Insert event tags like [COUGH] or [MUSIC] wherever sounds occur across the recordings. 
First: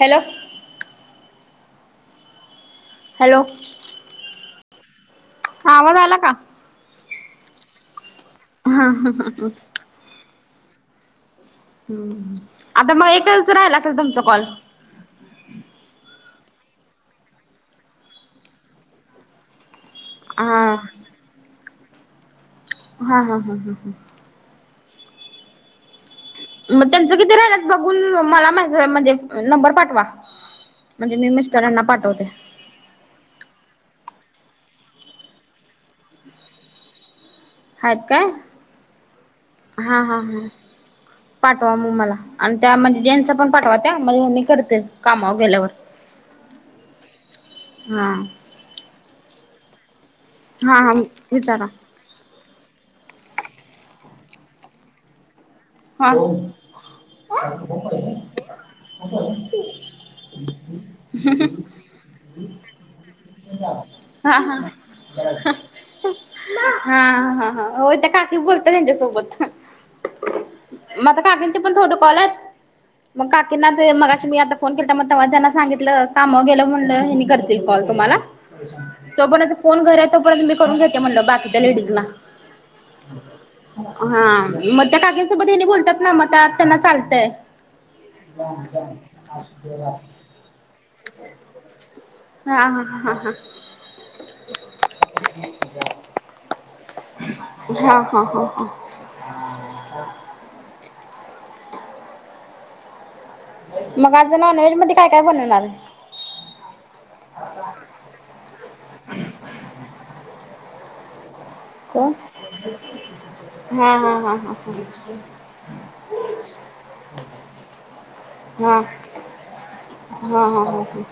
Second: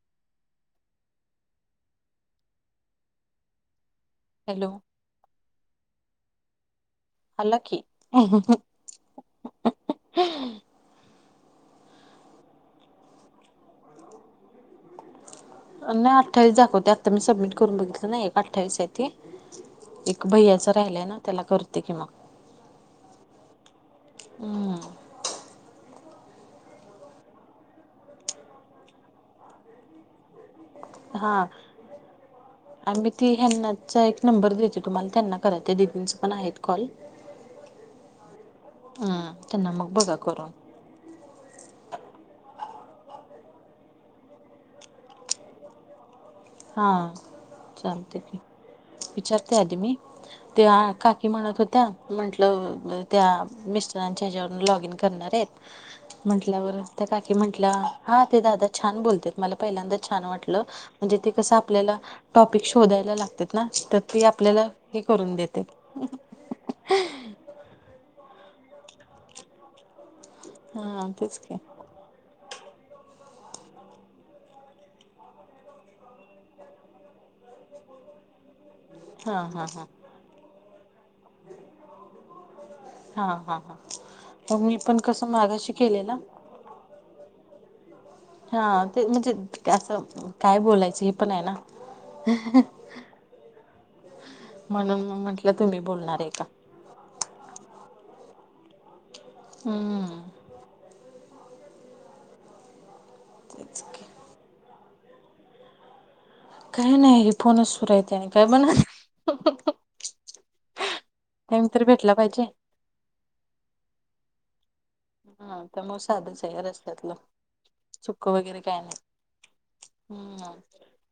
Hello hello hello हा, आवाज आला का? आला की. [UNINTELLIGIBLE] [INAUDIBLE] हम् आता मग, एकच राहिला असेल तुमचा कॉल. नाही अठ्ठावीस दाखवत्यात आता मी, समिट करून बघितलं नाही एक अठ्ठावीस हाय ती. भैयाचा हा राहिलाय ना, त्याला करते की मग. हा हा हा हा हा. अम. मग त्यांचं किती राहिल्यात बघून, मला मॅसेज म्हणजे नंबर पाठवा. म्हणजे मी मिस्टरांना पाठवते. आणि ती ह्येनचा एक नंबर देते तुम्हाला, त्यांना करा त्या दिदींनच पण आहेत कॉल. हायत का, हम्म त्यांना मग हा बघा हा हा. करून पाठवा मग मला आणि त्या म्हणजे जेंट्स पण पाठवा त्या, मग हेनी करतील कामावर गेल्यावर. [INAUDIBLE] हा हा चालतंय की, विचारते आधी मी. त्या हा हा काकी म्हणतं विचारा होत्या. म्हटलं त्या, मिस्टरांच्या हेच्यावरून लॉग इन करणार हायत. हा. हा म्हंटल्यावर त्या काकी म्हटल्या हा, ते दादा छान बोलतेत मला पहिल्यांदा छान वाटलं. म्हणजे ते, कसं आपल्याला. टॉपिक शोधायला लागत्यात ना, तर ते आपल्याला हे करून देते. हां. ती बोलत्यात हेच्या सोबत. हा मग तेच की काकीनचे पण थोडं कॉल येत. मग काकींना ते मगाशी मी आता फोन केलाता मग तवा त्यांना सांगितलं, कामावर गेलं म्हणल हेनी करतील. ते कॉल तुम्हाला. जो हा पर्यंत हा फोन हा घरी आहे तो पर्यंत, मी करून घेते म्हणलं बाकीच्या लेडीजला. हा हा हा मी मग पण त्या काकीन कसं सोबत हेनी मागाशी बोलत्यात ना, केलेला मग त्या त्यांना चालतंय. हा ते म्हणजे, असं काय बोलायचं हे पण आहे ना. [INAUDIBLE] म्हणून मग म्हटलं, तुम्ही बोलनाराय का. हा हा हा हा. हम्म. तेच की मग आज नॉनव्हेज मध्ये काय काय बनवणार. काय नाही हे फोनच सुर हायती, आणि काय बनव [INAUDIBLE] टाइम तर भेटला पाहिजे हा हा हा हा. हा तर मग साधच आहे रस्त्यातलं, चुक वगैरे काय नाही. हा हा हम्म हा हा.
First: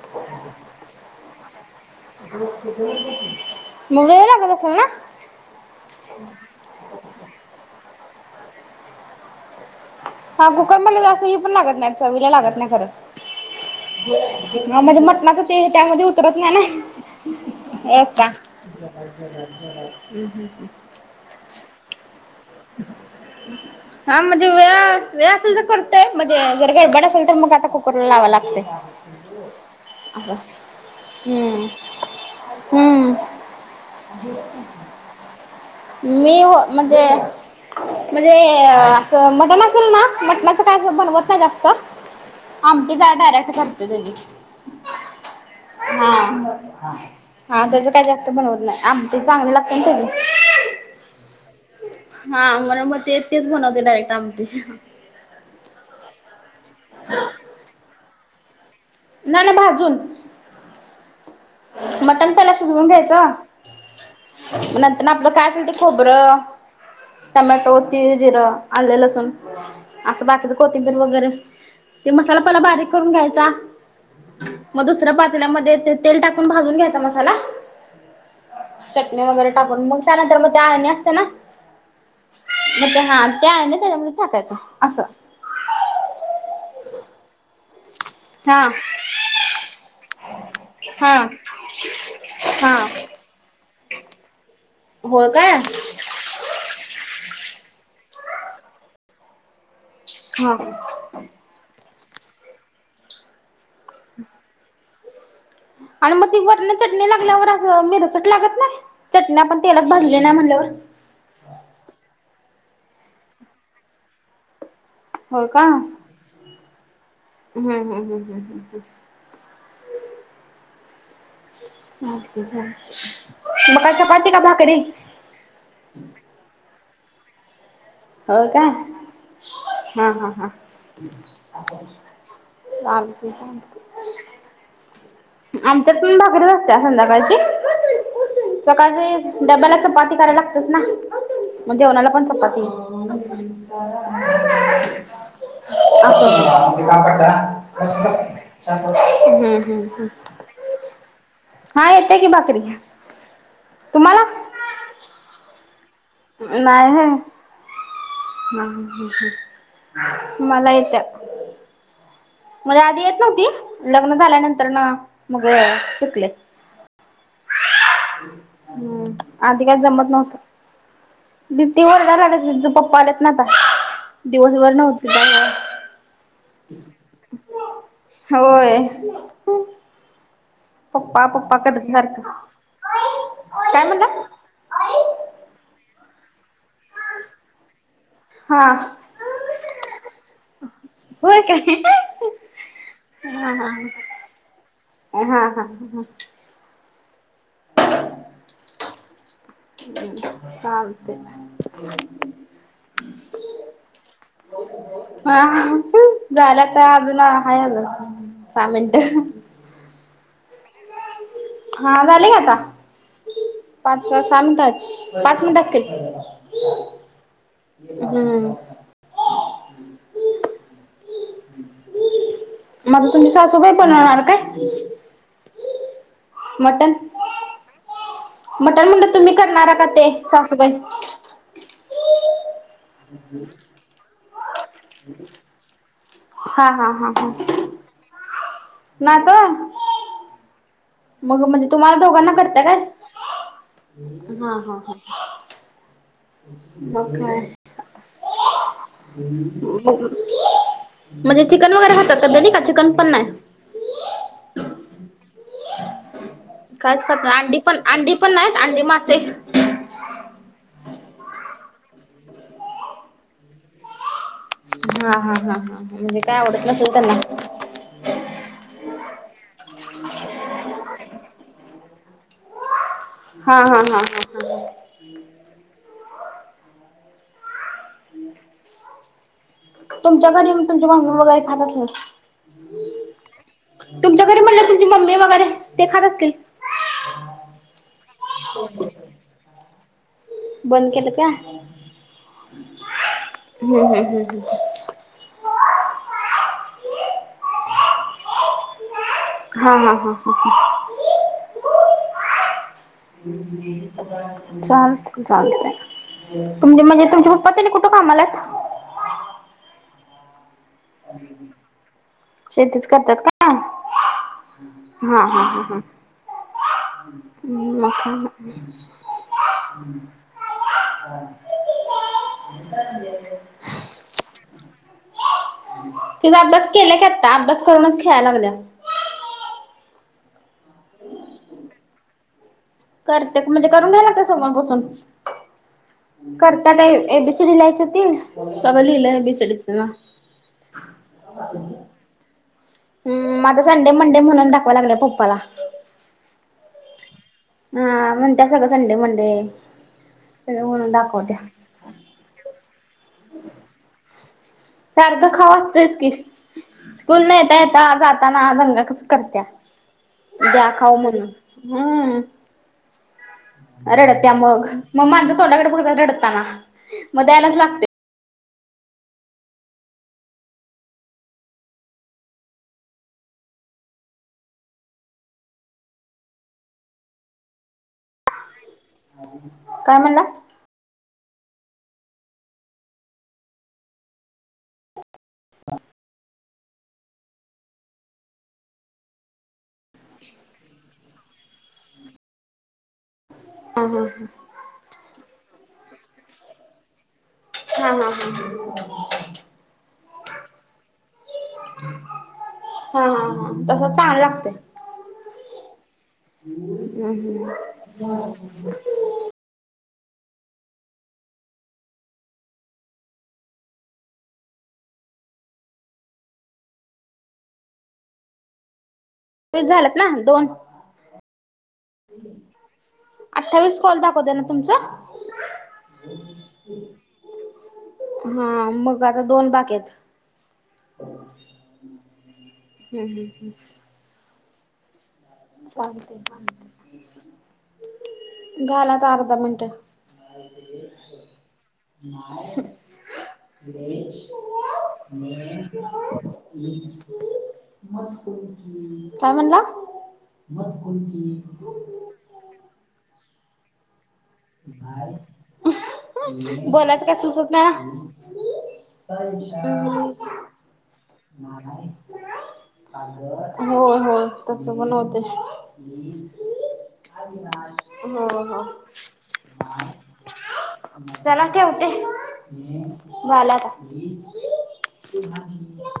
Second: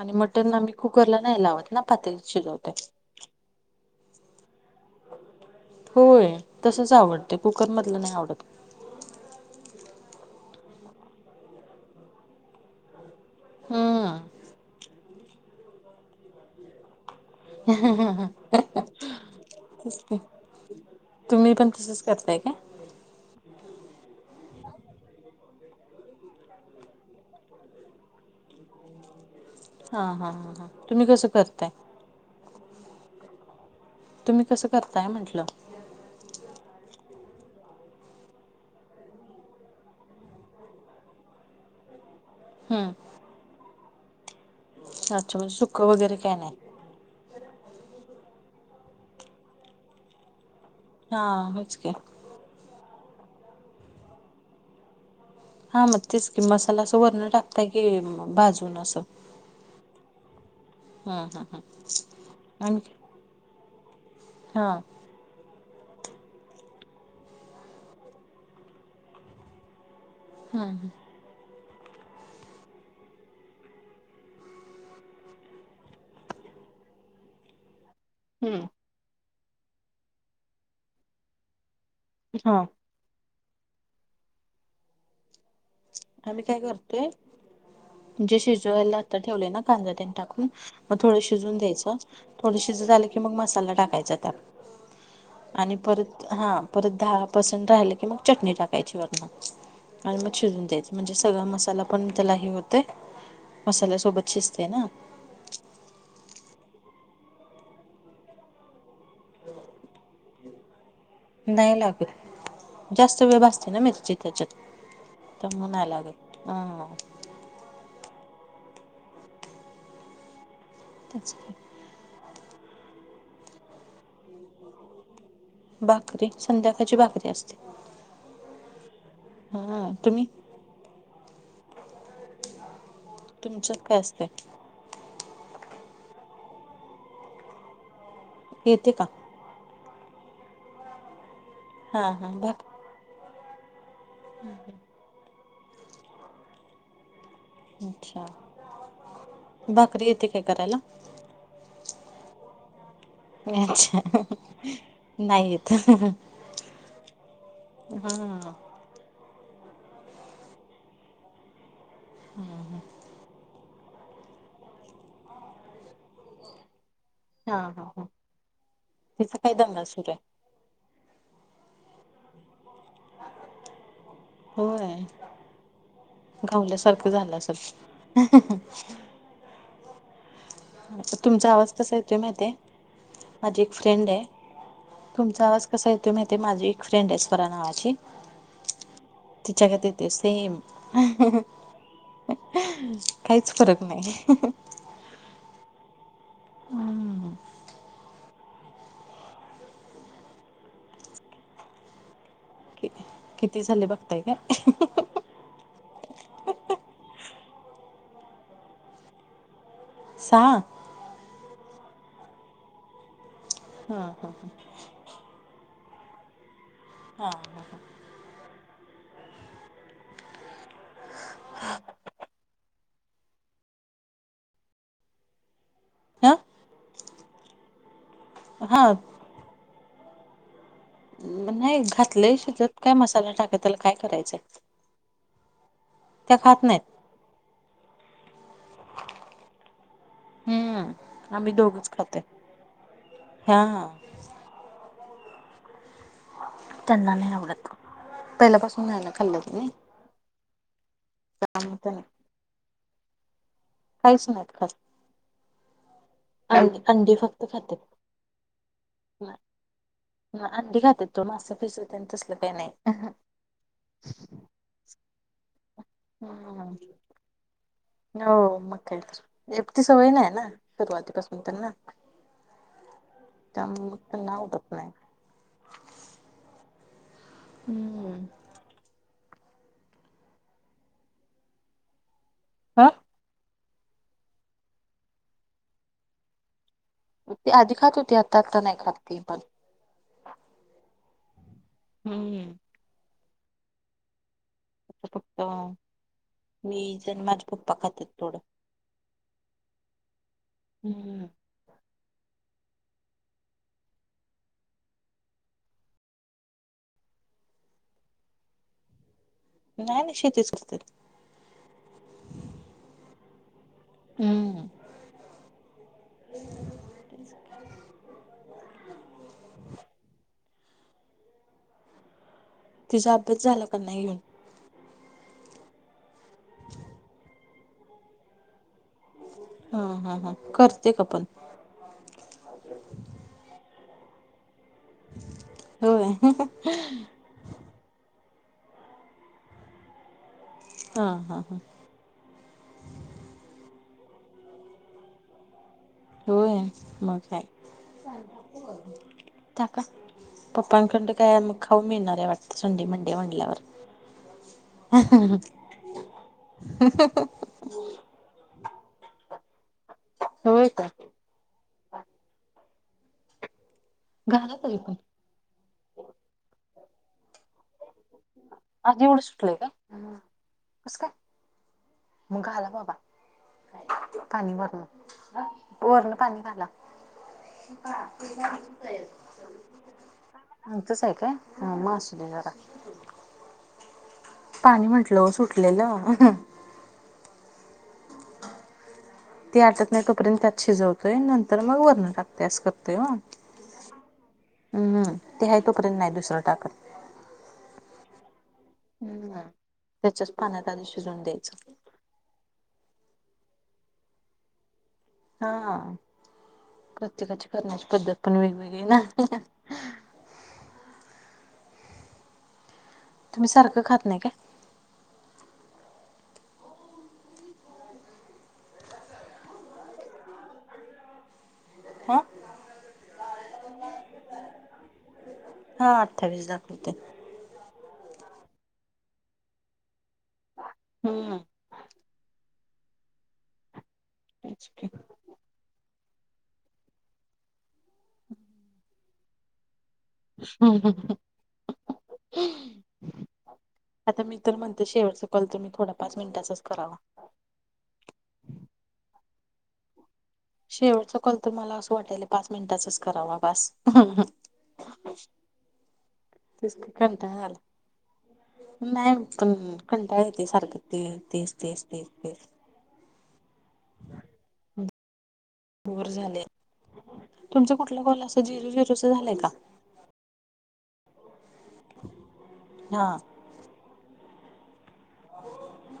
आणि मटन आम्ही, कुकर ला नाही लावत. ना पातेलीत शिजवते मग वेळ लागतं असल ना. होय तसंच आवडतय, कुकर मधलं नाही आवडत. हा, कुकर मधल जास्त ही पण लागत नाही, चवीला लागत नाही खरं. हम्म हा म्हणजे, मटणाच ते त्यांमध्ये उतरत नाही ना. ए कां, तेच की हम्म हम्म. तुम्ही पण तसंच, करताय काय. [INAUDIBLE] हा म्हणजे वेळ वेळ असेल तर करतोय. म्हणजे जर गडबड असेल तर मग, आता कुकरला लावायला लागतंय. हा हा हा हा तुम्ही कसं हम्म करताय हम्म तुम्ही कसं करताय म्हटलं मी हो म्हणजे म्हणजे असं मटण असल ना मटणाचं काय बनवत नाही जास्त हम्म आमटी का डायरेक्ट करते त्याची अच्छा म्हणजे सुक हा वगैरे काय नाय हा त्याच काही जास्त बनवत नाही आमटी चांगली लागते ना त्याची हा मीचकी हा मर म्हणून मग तेच तेच बनवते डायरेक्ट आमटी हा मग तेच की मसाला असं वरण टाकताय की भाजून असं नाही नाही भाजून हम्म हम्म मटन पयला हम्म आणि शिजवून घ्यायच हा आपलं काय असेल ते खोबरं टोमॅटो तीळ जिरं आले लसूण असं बाकीचं हम्म कोथिंबीर वगैरे ते मसाला पयला बारीक करून घ्यायचा मग दुसऱ्या पातल्यामध्ये ते तेल टाक कुण भाजून घ्यायचा मसाला हम्म चटणी वगैरे टाकून मग त्यानंतर मग ते आळणी असते ना हा मग ते हा त्या ना त्याच्यामध्ये टाकायचं असं आम्ही काय करतोय जे हा शिजवायला आता ठेवलेय ना कांदा तेने टाकून मग हा थोडं शिजून द्यायचं थोडी हा शीजत आल की मग मसाला टाकायचा होय काय त्यात आणि परत हा परत दहा पर्सेंट राहिलं की मग चटणी टाकायची वरण हा शिजून द्यायचं म्हणजे सगळा मसाला पण त्याला हे होते मसाल्यासोबत शिजते ना आणि मग वरण लागल्यावर असं मिर चट लागत नाही चटणी आपण तेलात भाजली नाही म्हटल्यावर नाही लागत जास्त वेळ भाजते ना मिरची त्याच्यात होय तर का मग नाही लागत हम हम्म हम हम् हम्म हम ह [UNINTELLIGIBLE] मका चपाती का भाकरी भाकरी संध्याकाळची भाकरी असते हो का? हा हा हा. चालतंय चालतंय. असतय. आमच्यात पण भाकरीच असत्या संध्याकाळचे येते का सकाळचे डब्याला चपाती करायला लागतेच ना जेवणाला हा पण हा चपाती. भाक [INAUDIBLE] [INAUDIBLE] [UNINTELLIGIBLE] [INAUDIBLE] हम्म अच्छा हम हम. हे करायला हा येते की भाकरी. अच्छा तुम्हाला? नाही येत. नाही होय. हा. ह ह ह मला येत्या. हम्म. [UNINTELLIGIBLE] मला आधी येत नव्हती लग्न झाल्यानंतर न मग शिकले. हा हा हा हम् तिचा आधी काय दंगा जमत सुरू आहे नव्हतं. दिदी ओरडायला लागलीया तिचं पप्पा आलेत ना आता दिवसभर नव्हतीत. गावल्यासारखं झालं असल. हं हं हं होय. पप्पा तुमचा पप्पा आवाज करत कसा येतोय सारखं माहिती हाय, माझी एक काय म्हणला? फ्रेंड आहे तुमचा आवाज कसा येतोय माहिती हाय माझी एक फ्रेंड आहे स्वरा नावाची हा तिच्या गत येतोय सेम. हं हं होय काय? काहीच हा हा फरक नाही. हा हा ह ह. हम्म. [INAUDIBLE] चालतंय. किती झाले बघताय काय? हा झाल्यात काय अजून हाय आजुन सहा मिनटं. सहा? हा झाले का आता पाच का सहा मिनिट आहेत पाच मिनिट असतील. हा हा हा. हम्म. [INAUDIBLE] मग तुमची सासूबाई बनवणार काय? हा? मटण हा मटण म्हणलं तुम्ही करणारा का ते सासुबाई? नाही घातलंय शिजत काय मसाला टाकत त्याला काय करायचंय. त्या खात हा नाहीत. हा हा हा. ना तो हम्म. मग आम्ही म्हणजे दोघच तुम्हाला खातोय दोघांना करता काय? हा हा हा हा हा हा मग त्यांना नाही काय आवडत. पहिल्यापासून नाही ना खाल्लं त्यांनी मग म्हणजे चिकन त्यामुळे वगैरे त्यांनी खातात का तेनी का चिकन पण नाही? काहीच नाहीत खात. अंडी कायच खात नाही फक्त अंडी पण खात्यात. अंडी पण नाहीत अंडी, मासे नाही अंडी घातात ते मासे फिसे तेन तसलं काय नाही हा हा हा हा म्हणजे काय आवडत हम् नसेल त्यांना. हो मग काह तर एक ती सवय नाही आहे ना सुरुवातीपासून त्यांना हा हा त्यामुळे मग हा त्यांना ह ह आवडत नाही. हम्म तुमच्या घरी तुमची मम्मी वगैरे खात असेल ना हा. तुमच्या घरी म्हणलं तुमची मम्मी वगैरे ते खात असतील. ते आधी खात होती आता आता नाही खात ति पण. बंद केल का? हम्म होय हम्म. पप्पा, फक्त मी जण माझ्या पप्पा खातात थोडं. हा हा हा. हम्. [UNINTELLIGIBLE] हम्. चालत चालत, तुम म्हणजे तुमच्या पप्पातने कुठे कामाला आहेत? नाही नाही शेतीच करतेत. शेतीच करतात काय? हम्म हा हा ह ह. [INAUDIBLE] मा हा [UNINTELLIGIBLE] हम [UNINTELLIGIBLE] तिचा अभ्यास का नाही? तिचा अभ्यास केला की आता, अभ्यास करूनच खेळायला लागल्या. हा हा हा करते का पण? करते म्हणजे करून द्याय लागते समोर बसून. होय करत्या काय एबीसीडी लियाची होती. सगळं लिहल एबीसीडी तिनं. हा हा हा [INAUDIBLE] ह मा आत संडे-मंडे म्हणून दाखवा लागल्या पप्पाला. हो आहे, मग काय. हा म्हणत्या सगळं संडे मंडे [INAUDIBLE] काका, सगळं पप्पां म्हणून खंड दाखवत्या काय मग. खाऊ मिळणारे वाटत संंडे-मंडे म्हंटल्यावर. सारख खाऊ असतोच कि, स्कूल न येता येता जाता ता ना हा दंगा कस करत्या, होय द्या का खाऊ म्हणून. हम्म, रडत्या घाला मग, तरी पण मग माझं तोंड्याकडे बघ रडताना मग द्यायलाच लागते. आजीवढं सुटलय का? हम्म, कस का? मग घाला बाबा. पाणी वरुण, वरण पाणी घाला. हा [UNINTELLIGIBLE] काय म्हणला? अ तुमचच आहे का? हा म असले जरा. पाणी म्हंटलं ओ सुटलेलं. ती आटत नाही तोपर्यंत त्यात शिजवतोय नंतर मग वरण टाकते अस करतोय ओ. हा हा. हम्म हम, ते हाय तोपर्यंत नाही दुसरं टाकत. हा हा हा. हम्, त्याच्याच पाण्यात आधी शिजवून द्यायचं. हा हा हा तस चांगलं लागते. हा हा लागतय प्रत्येकाची करण्याची पद्धत पण वेगवेगळी ना. तुम्ही सारखं खात नाही का? वीस झालेत ना दोन [INAUDIBLE] आ? अठ्ठावीस कॉल दाखवत ना तुमचं? हा अठ्ठावीस दाखवते हा मग आता दोन बाकी आहेत. हम्म. हम् हम ह्. [UNINTELLIGIBLE] झाला आता अर्धा मिनट. [INAUDIBLE] आता मी तर म्हणते शेवटच कॉल तर मी थोडा पाच मिनिटांचाच करावा. काय म्हणला! शेवटचा कॉल तर म्हाला असं वाटाल पाच मिनिटाचच करावा बास. तेच की बोलायचं काय कंटाळा सुचत आलाय. नाही. नाही पण कंटाळ येत सारखं ते तेच तेच तेच तेच. होय होय तस पण होते. बोर झाले तुमचं कुठला कोल हो अस हो जेरू जिरूच झालंय का? चला ठेवते हा झाला आता. [UNINTELLIGIBLE]